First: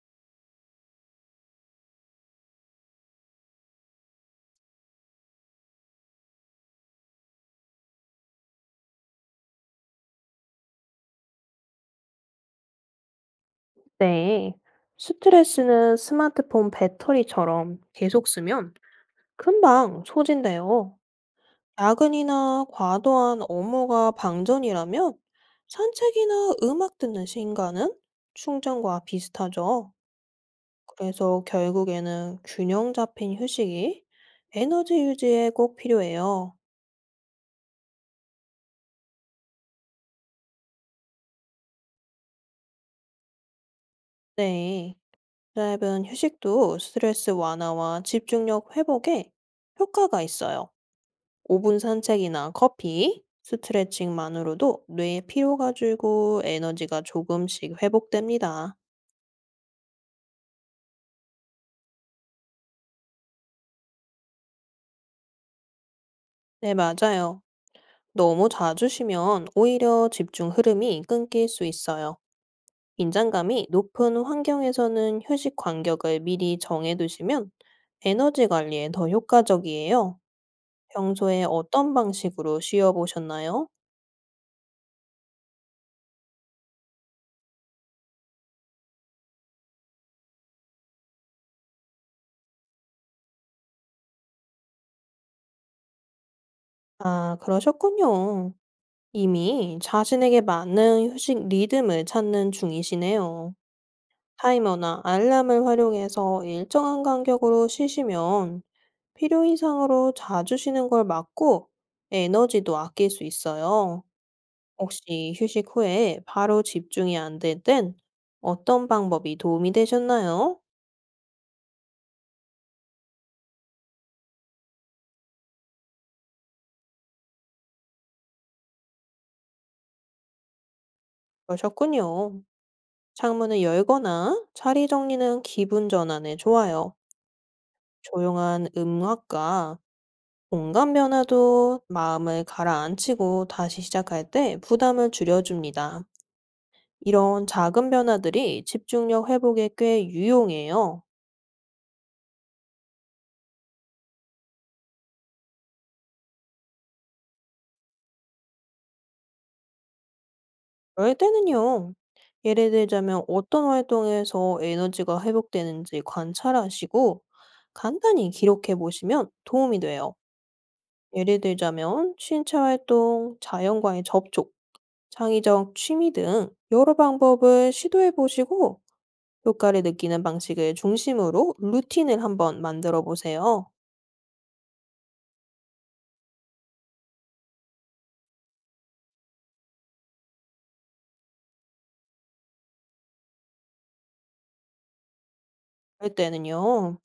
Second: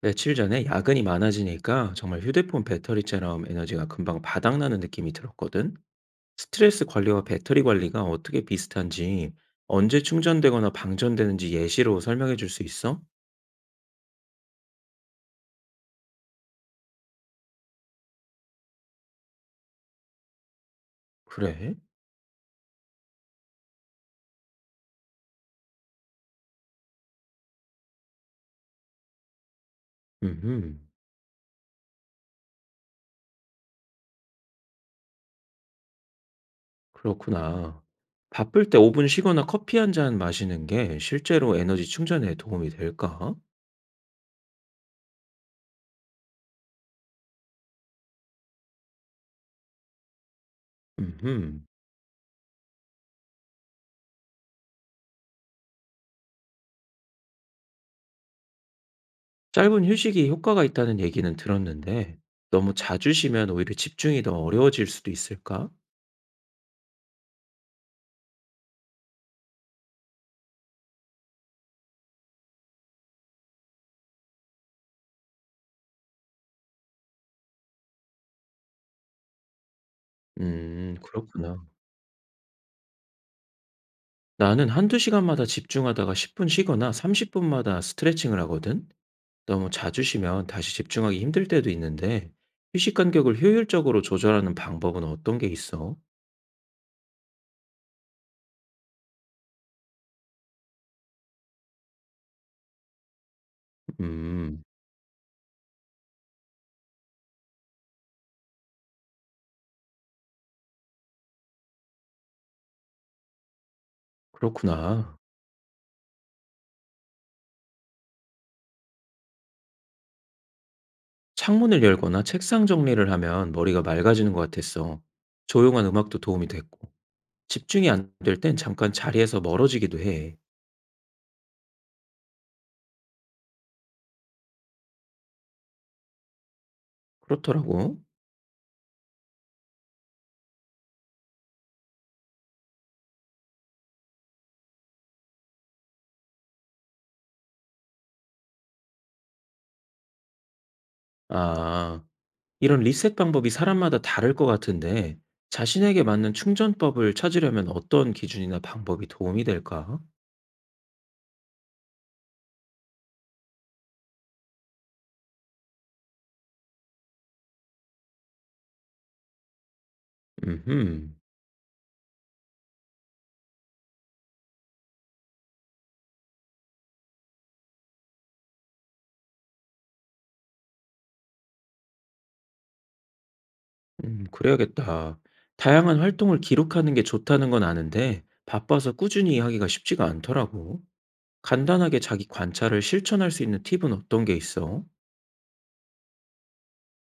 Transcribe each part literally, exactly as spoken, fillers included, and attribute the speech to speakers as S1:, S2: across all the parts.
S1: 며칠 전에 야근이 많아지니까 정말 휴대폰 배터리처럼 에너지가 금방 바닥나는 느낌이 들었거든. 스트레스 관리와 배터리 관리가 어떻게 비슷한지, 언제 충전되거나 방전되는지 예시로 설명해 줄 수 있어?
S2: 네. 스트레스는 스마트폰 배터리처럼 계속 쓰면 금방 소진돼요.
S1: 그래?
S2: 야근이나 과도한 업무가 방전이라면 산책이나 음악 듣는 시간은 충전과 비슷하죠.
S1: 음,
S2: 그래서 결국에는 균형 잡힌 휴식이 에너지 유지에 꼭 필요해요.
S1: 그렇구나. 바쁠 때 오 분 쉬거나 커피 한 잔 마시는 게 실제로 에너지 충전에 도움이 될까?
S2: 네. 짧은 휴식도 스트레스 완화와 집중력 회복에 효과가 있어요.
S1: 음,
S2: 오 분 산책이나 커피, 스트레칭만으로도 뇌의 피로가 줄고 에너지가 조금씩 회복됩니다.
S1: 짧은 휴식이 효과가 있다는 얘기는 들었는데, 너무 자주 쉬면 오히려 집중이 더 어려워질 수도 있을까?
S2: 네, 맞아요. 너무 자주 쉬면 오히려 집중 흐름이 끊길 수 있어요. 긴장감이 높은 환경에서는 휴식 간격을 미리 정해두시면 에너지 관리에 더 효과적이에요.
S1: 음
S2: 평소에
S1: 그렇구나.
S2: 어떤 방식으로 쉬어보셨나요?
S1: 나는 한두 시간마다 집중하다가 십 분 쉬거나 삼십 분마다 스트레칭을 하거든. 너무 자주 쉬면 다시 집중하기 힘들 때도 있는데 휴식 간격을 효율적으로 조절하는 방법은 어떤 게 있어?
S2: 아, 그러셨군요. 이미 자신에게 맞는 휴식 리듬을 찾는 중이시네요.
S1: 음
S2: 타이머나 알람을 활용해서 일정한 간격으로 쉬시면 필요 이상으로 자주 쉬는 걸 막고 에너지도 아낄 수 있어요.
S1: 그렇구나.
S2: 혹시 휴식 후에 바로 집중이 안 될 땐 어떤 방법이 도움이 되셨나요?
S1: 창문을 열거나 책상 정리를 하면 머리가 맑아지는 것 같았어. 조용한 음악도 도움이 됐고 집중이 안 될 땐 잠깐 자리에서 멀어지기도 해.
S2: 그러셨군요. 창문을 열거나 자리 정리는 기분 전환에 좋아요.
S1: 그렇더라고.
S2: 조용한 음악과 공간 변화도 마음을 가라앉히고 다시 시작할 때 부담을 줄여줍니다. 이런 작은 변화들이 집중력 회복에 꽤 유용해요.
S1: 아. 이런 리셋 방법이 사람마다 다를 것 같은데, 자신에게 맞는 충전법을 찾으려면 어떤 기준이나 방법이 도움이 될까?
S2: 그럴 때는요. 예를 들자면 어떤 활동에서 에너지가 회복되는지 관찰하시고 간단히 기록해 보시면 도움이 돼요.
S1: 음흠.
S2: 예를 들자면 신체 활동, 자연과의 접촉, 창의적 취미 등 여러 방법을 시도해 보시고 효과를 느끼는 방식을 중심으로 루틴을 한번 만들어 보세요.
S1: 음, 그래야겠다. 다양한 활동을 기록하는 게 좋다는 건 아는데, 바빠서 꾸준히 하기가 쉽지가 않더라고. 간단하게 자기 관찰을 실천할 수 있는 팁은 어떤 게 있어?
S2: 할 때는요,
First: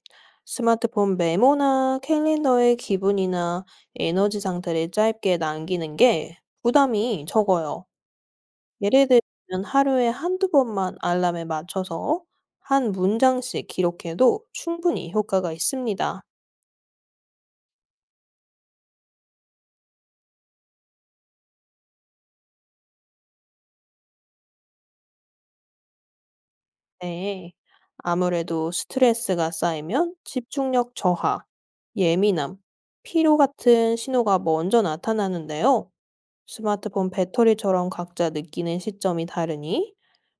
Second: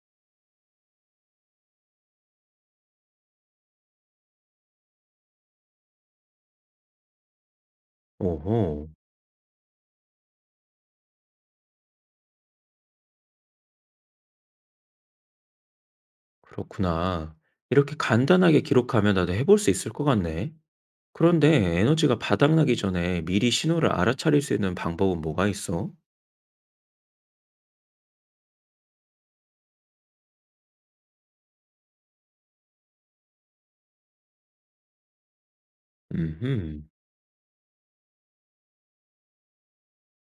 S2: 스마트폰 메모나 캘린더에 기분이나 에너지 상태를 짧게 남기는 게 부담이 적어요.
S1: 오호.
S2: 예를 들면 하루에 한두 번만 알람에 맞춰서 한 문장씩 기록해도 충분히 효과가 있습니다.
S1: 그렇구나. 이렇게 간단하게 기록하면 나도 해볼 수 있을 것 같네. 그런데 에너지가 바닥나기 전에 미리 신호를 알아차릴 수 있는 방법은 뭐가 있어?
S2: 네. 아무래도 스트레스가 쌓이면 집중력 저하, 예민함, 피로 같은 신호가 먼저 나타나는데요.
S1: 음흠.
S2: 스마트폰 배터리처럼 각자 느끼는 시점이 다르니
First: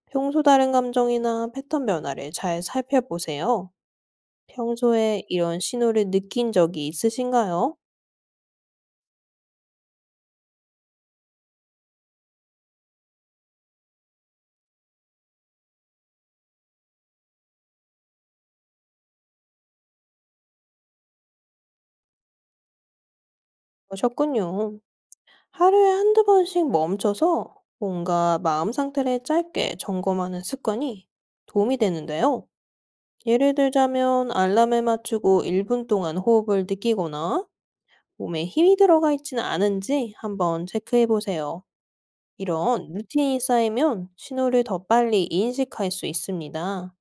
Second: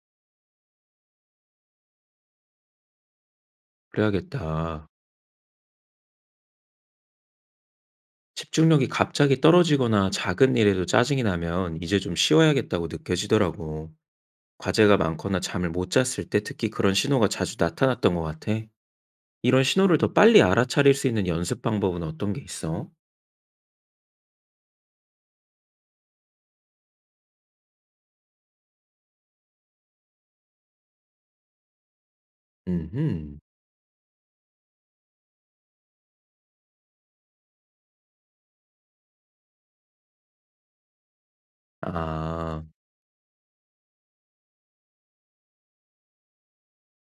S2: 평소 다른 감정이나 패턴 변화를 잘 살펴보세요.
S1: 그래야겠다.
S2: 평소에 이런 신호를 느낀 적이 있으신가요?
S1: 집중력이 갑자기 떨어지거나 작은 일에도 짜증이 나면 이제 좀 쉬어야겠다고 느껴지더라고. 과제가 많거나 잠을 못 잤을 때 특히 그런 신호가 자주 나타났던 것 같아. 이런 신호를 더 빨리 알아차릴 수 있는 연습 방법은 어떤 게 있어?
S2: 그러셨군요. 하루에 한두 번씩 멈춰서 뭔가 마음 상태를 짧게 점검하는 습관이 도움이 되는데요.
S1: 음흠.
S2: 예를 들자면 알람을 맞추고 일 분 동안 호흡을 느끼거나 몸에 힘이 들어가 있지는 않은지 한번 체크해 보세요.
S1: 아,
S2: 이런 루틴이 쌓이면 신호를 더 빨리 인식할 수 있습니다.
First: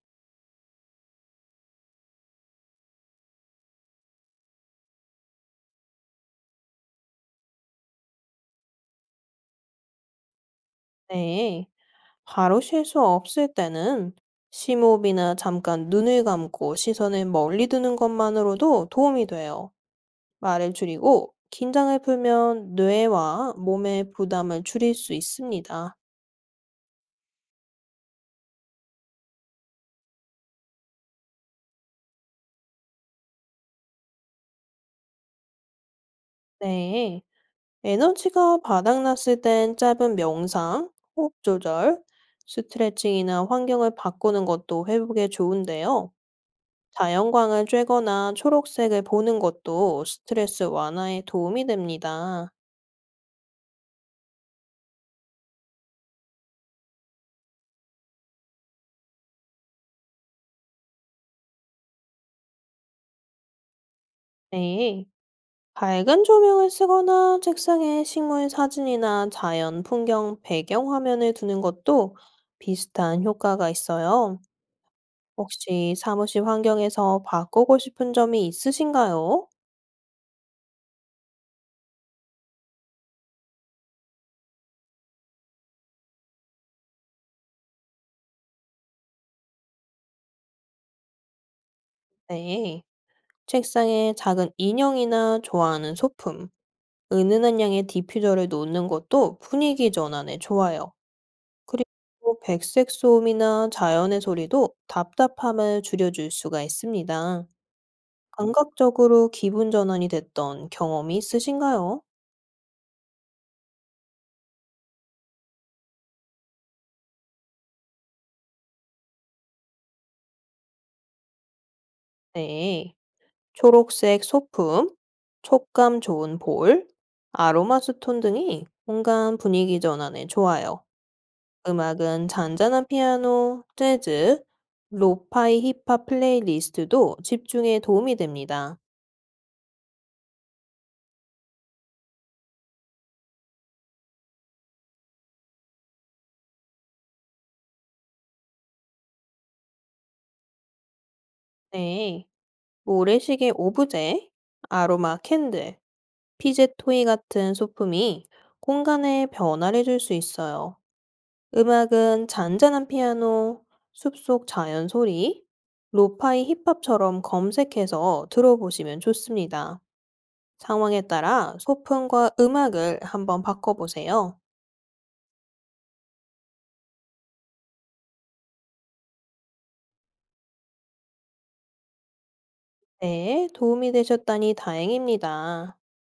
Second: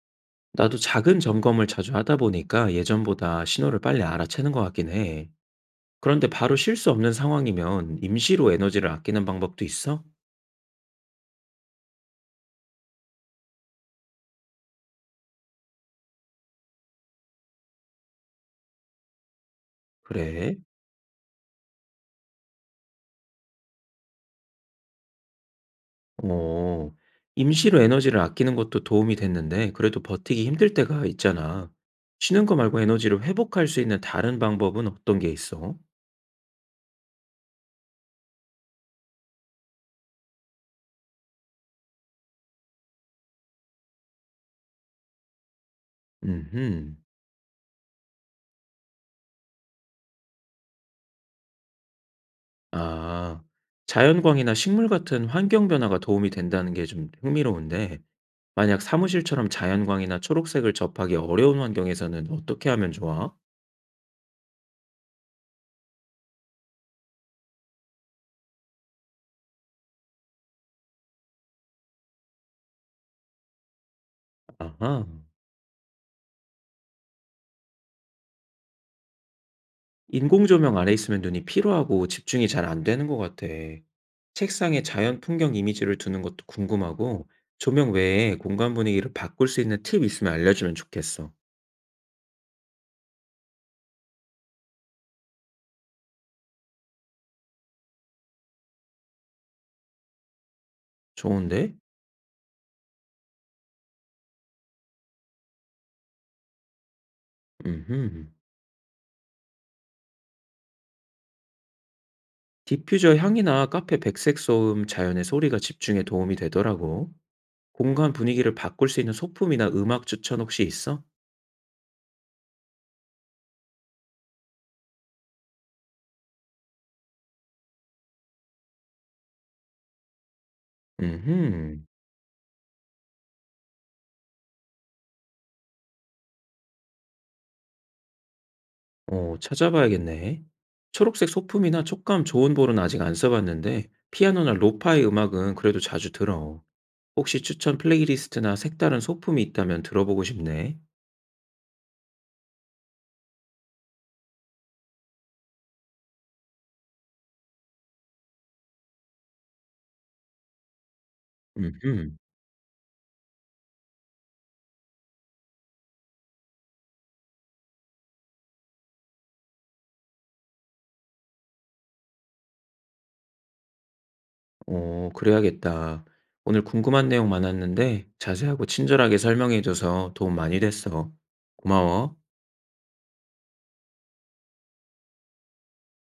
S1: 나도 작은 점검을 자주 하다 보니까 예전보다 신호를 빨리 알아채는 것 같긴 해. 그런데 바로 쉴 수 없는 상황이면 임시로 에너지를 아끼는 방법도 있어?
S2: 네. 바로 쉴 수 없을 때는 심호흡이나 잠깐 눈을 감고 시선을 멀리 두는 것만으로도 도움이 돼요.
S1: 그래.
S2: 말을 줄이고 긴장을 풀면 뇌와 몸의 부담을 줄일 수 있습니다.
S1: 어, 임시로 에너지를 아끼는 것도 도움이 됐는데, 그래도 버티기 힘들 때가 있잖아. 쉬는 거 말고 에너지를 회복할 수 있는 다른 방법은 어떤 게 있어?
S2: 네. 에너지가 바닥났을 땐 짧은 명상, 호흡 조절, 스트레칭이나 환경을 바꾸는 것도 회복에 좋은데요.
S1: 음,
S2: 자연광을 쬐거나 초록색을 보는 것도 스트레스 완화에 도움이 됩니다.
S1: 아, 자연광이나 식물 같은 환경 변화가 도움이 된다는 게 좀 흥미로운데, 만약 사무실처럼 자연광이나 초록색을 접하기 어려운 환경에서는 어떻게 하면 좋아?
S2: 네. 밝은 조명을 쓰거나 책상에 식물 사진이나 자연 풍경 배경 화면을 두는 것도 비슷한 효과가 있어요.
S1: 아하.
S2: 혹시 사무실 환경에서 바꾸고 싶은 점이 있으신가요?
S1: 인공조명 아래 있으면 눈이 피로하고 집중이 잘 안 되는 것 같아. 책상에 자연 풍경 이미지를 두는 것도 궁금하고, 조명 외에 공간 분위기를 바꿀 수 있는 팁 있으면 알려주면 좋겠어.
S2: 네. 책상에 작은 인형이나 좋아하는 소품, 은은한 양의 디퓨저를 놓는 것도 분위기 전환에 좋아요.
S1: 좋은데?
S2: 그리고 백색 소음이나 자연의 소리도 답답함을 줄여줄 수가 있습니다.
S1: 음흠.
S2: 감각적으로 기분 전환이 됐던 경험이 있으신가요?
S1: 디퓨저 향이나 카페 백색 소음, 자연의 소리가 집중에 도움이 되더라고. 공간 분위기를 바꿀 수 있는 소품이나 음악 추천 혹시 있어?
S2: 네. 초록색 소품, 촉감 좋은 볼, 아로마 스톤 등이 공간 분위기 전환에 좋아요.
S1: 음흠.
S2: 음악은 잔잔한 피아노, 재즈, 로파이 힙합 플레이리스트도 집중에 도움이 됩니다.
S1: 어, 찾아봐야겠네. 초록색 소품이나 촉감 좋은 볼은 아직 안 써봤는데, 피아노나 로파의 음악은 그래도 자주 들어. 혹시 추천 플레이리스트나 색다른 소품이 있다면 들어보고 싶네.
S2: 네. 모래시계 오브제, 아로마 캔들, 피젯 토이 같은 소품이 공간에 변화를 줄 수 있어요.
S1: 음,
S2: 음악은 잔잔한 피아노, 숲속 자연 소리, 로파이 힙합처럼 검색해서 들어보시면 좋습니다. 상황에 따라 소품과 음악을 한번 바꿔보세요.
S1: 어, 그래야겠다. 오늘 궁금한 내용 많았는데, 자세하고 친절하게 설명해줘서 도움 많이 됐어. 고마워.
S2: 네, 도움이 되셨다니 다행입니다.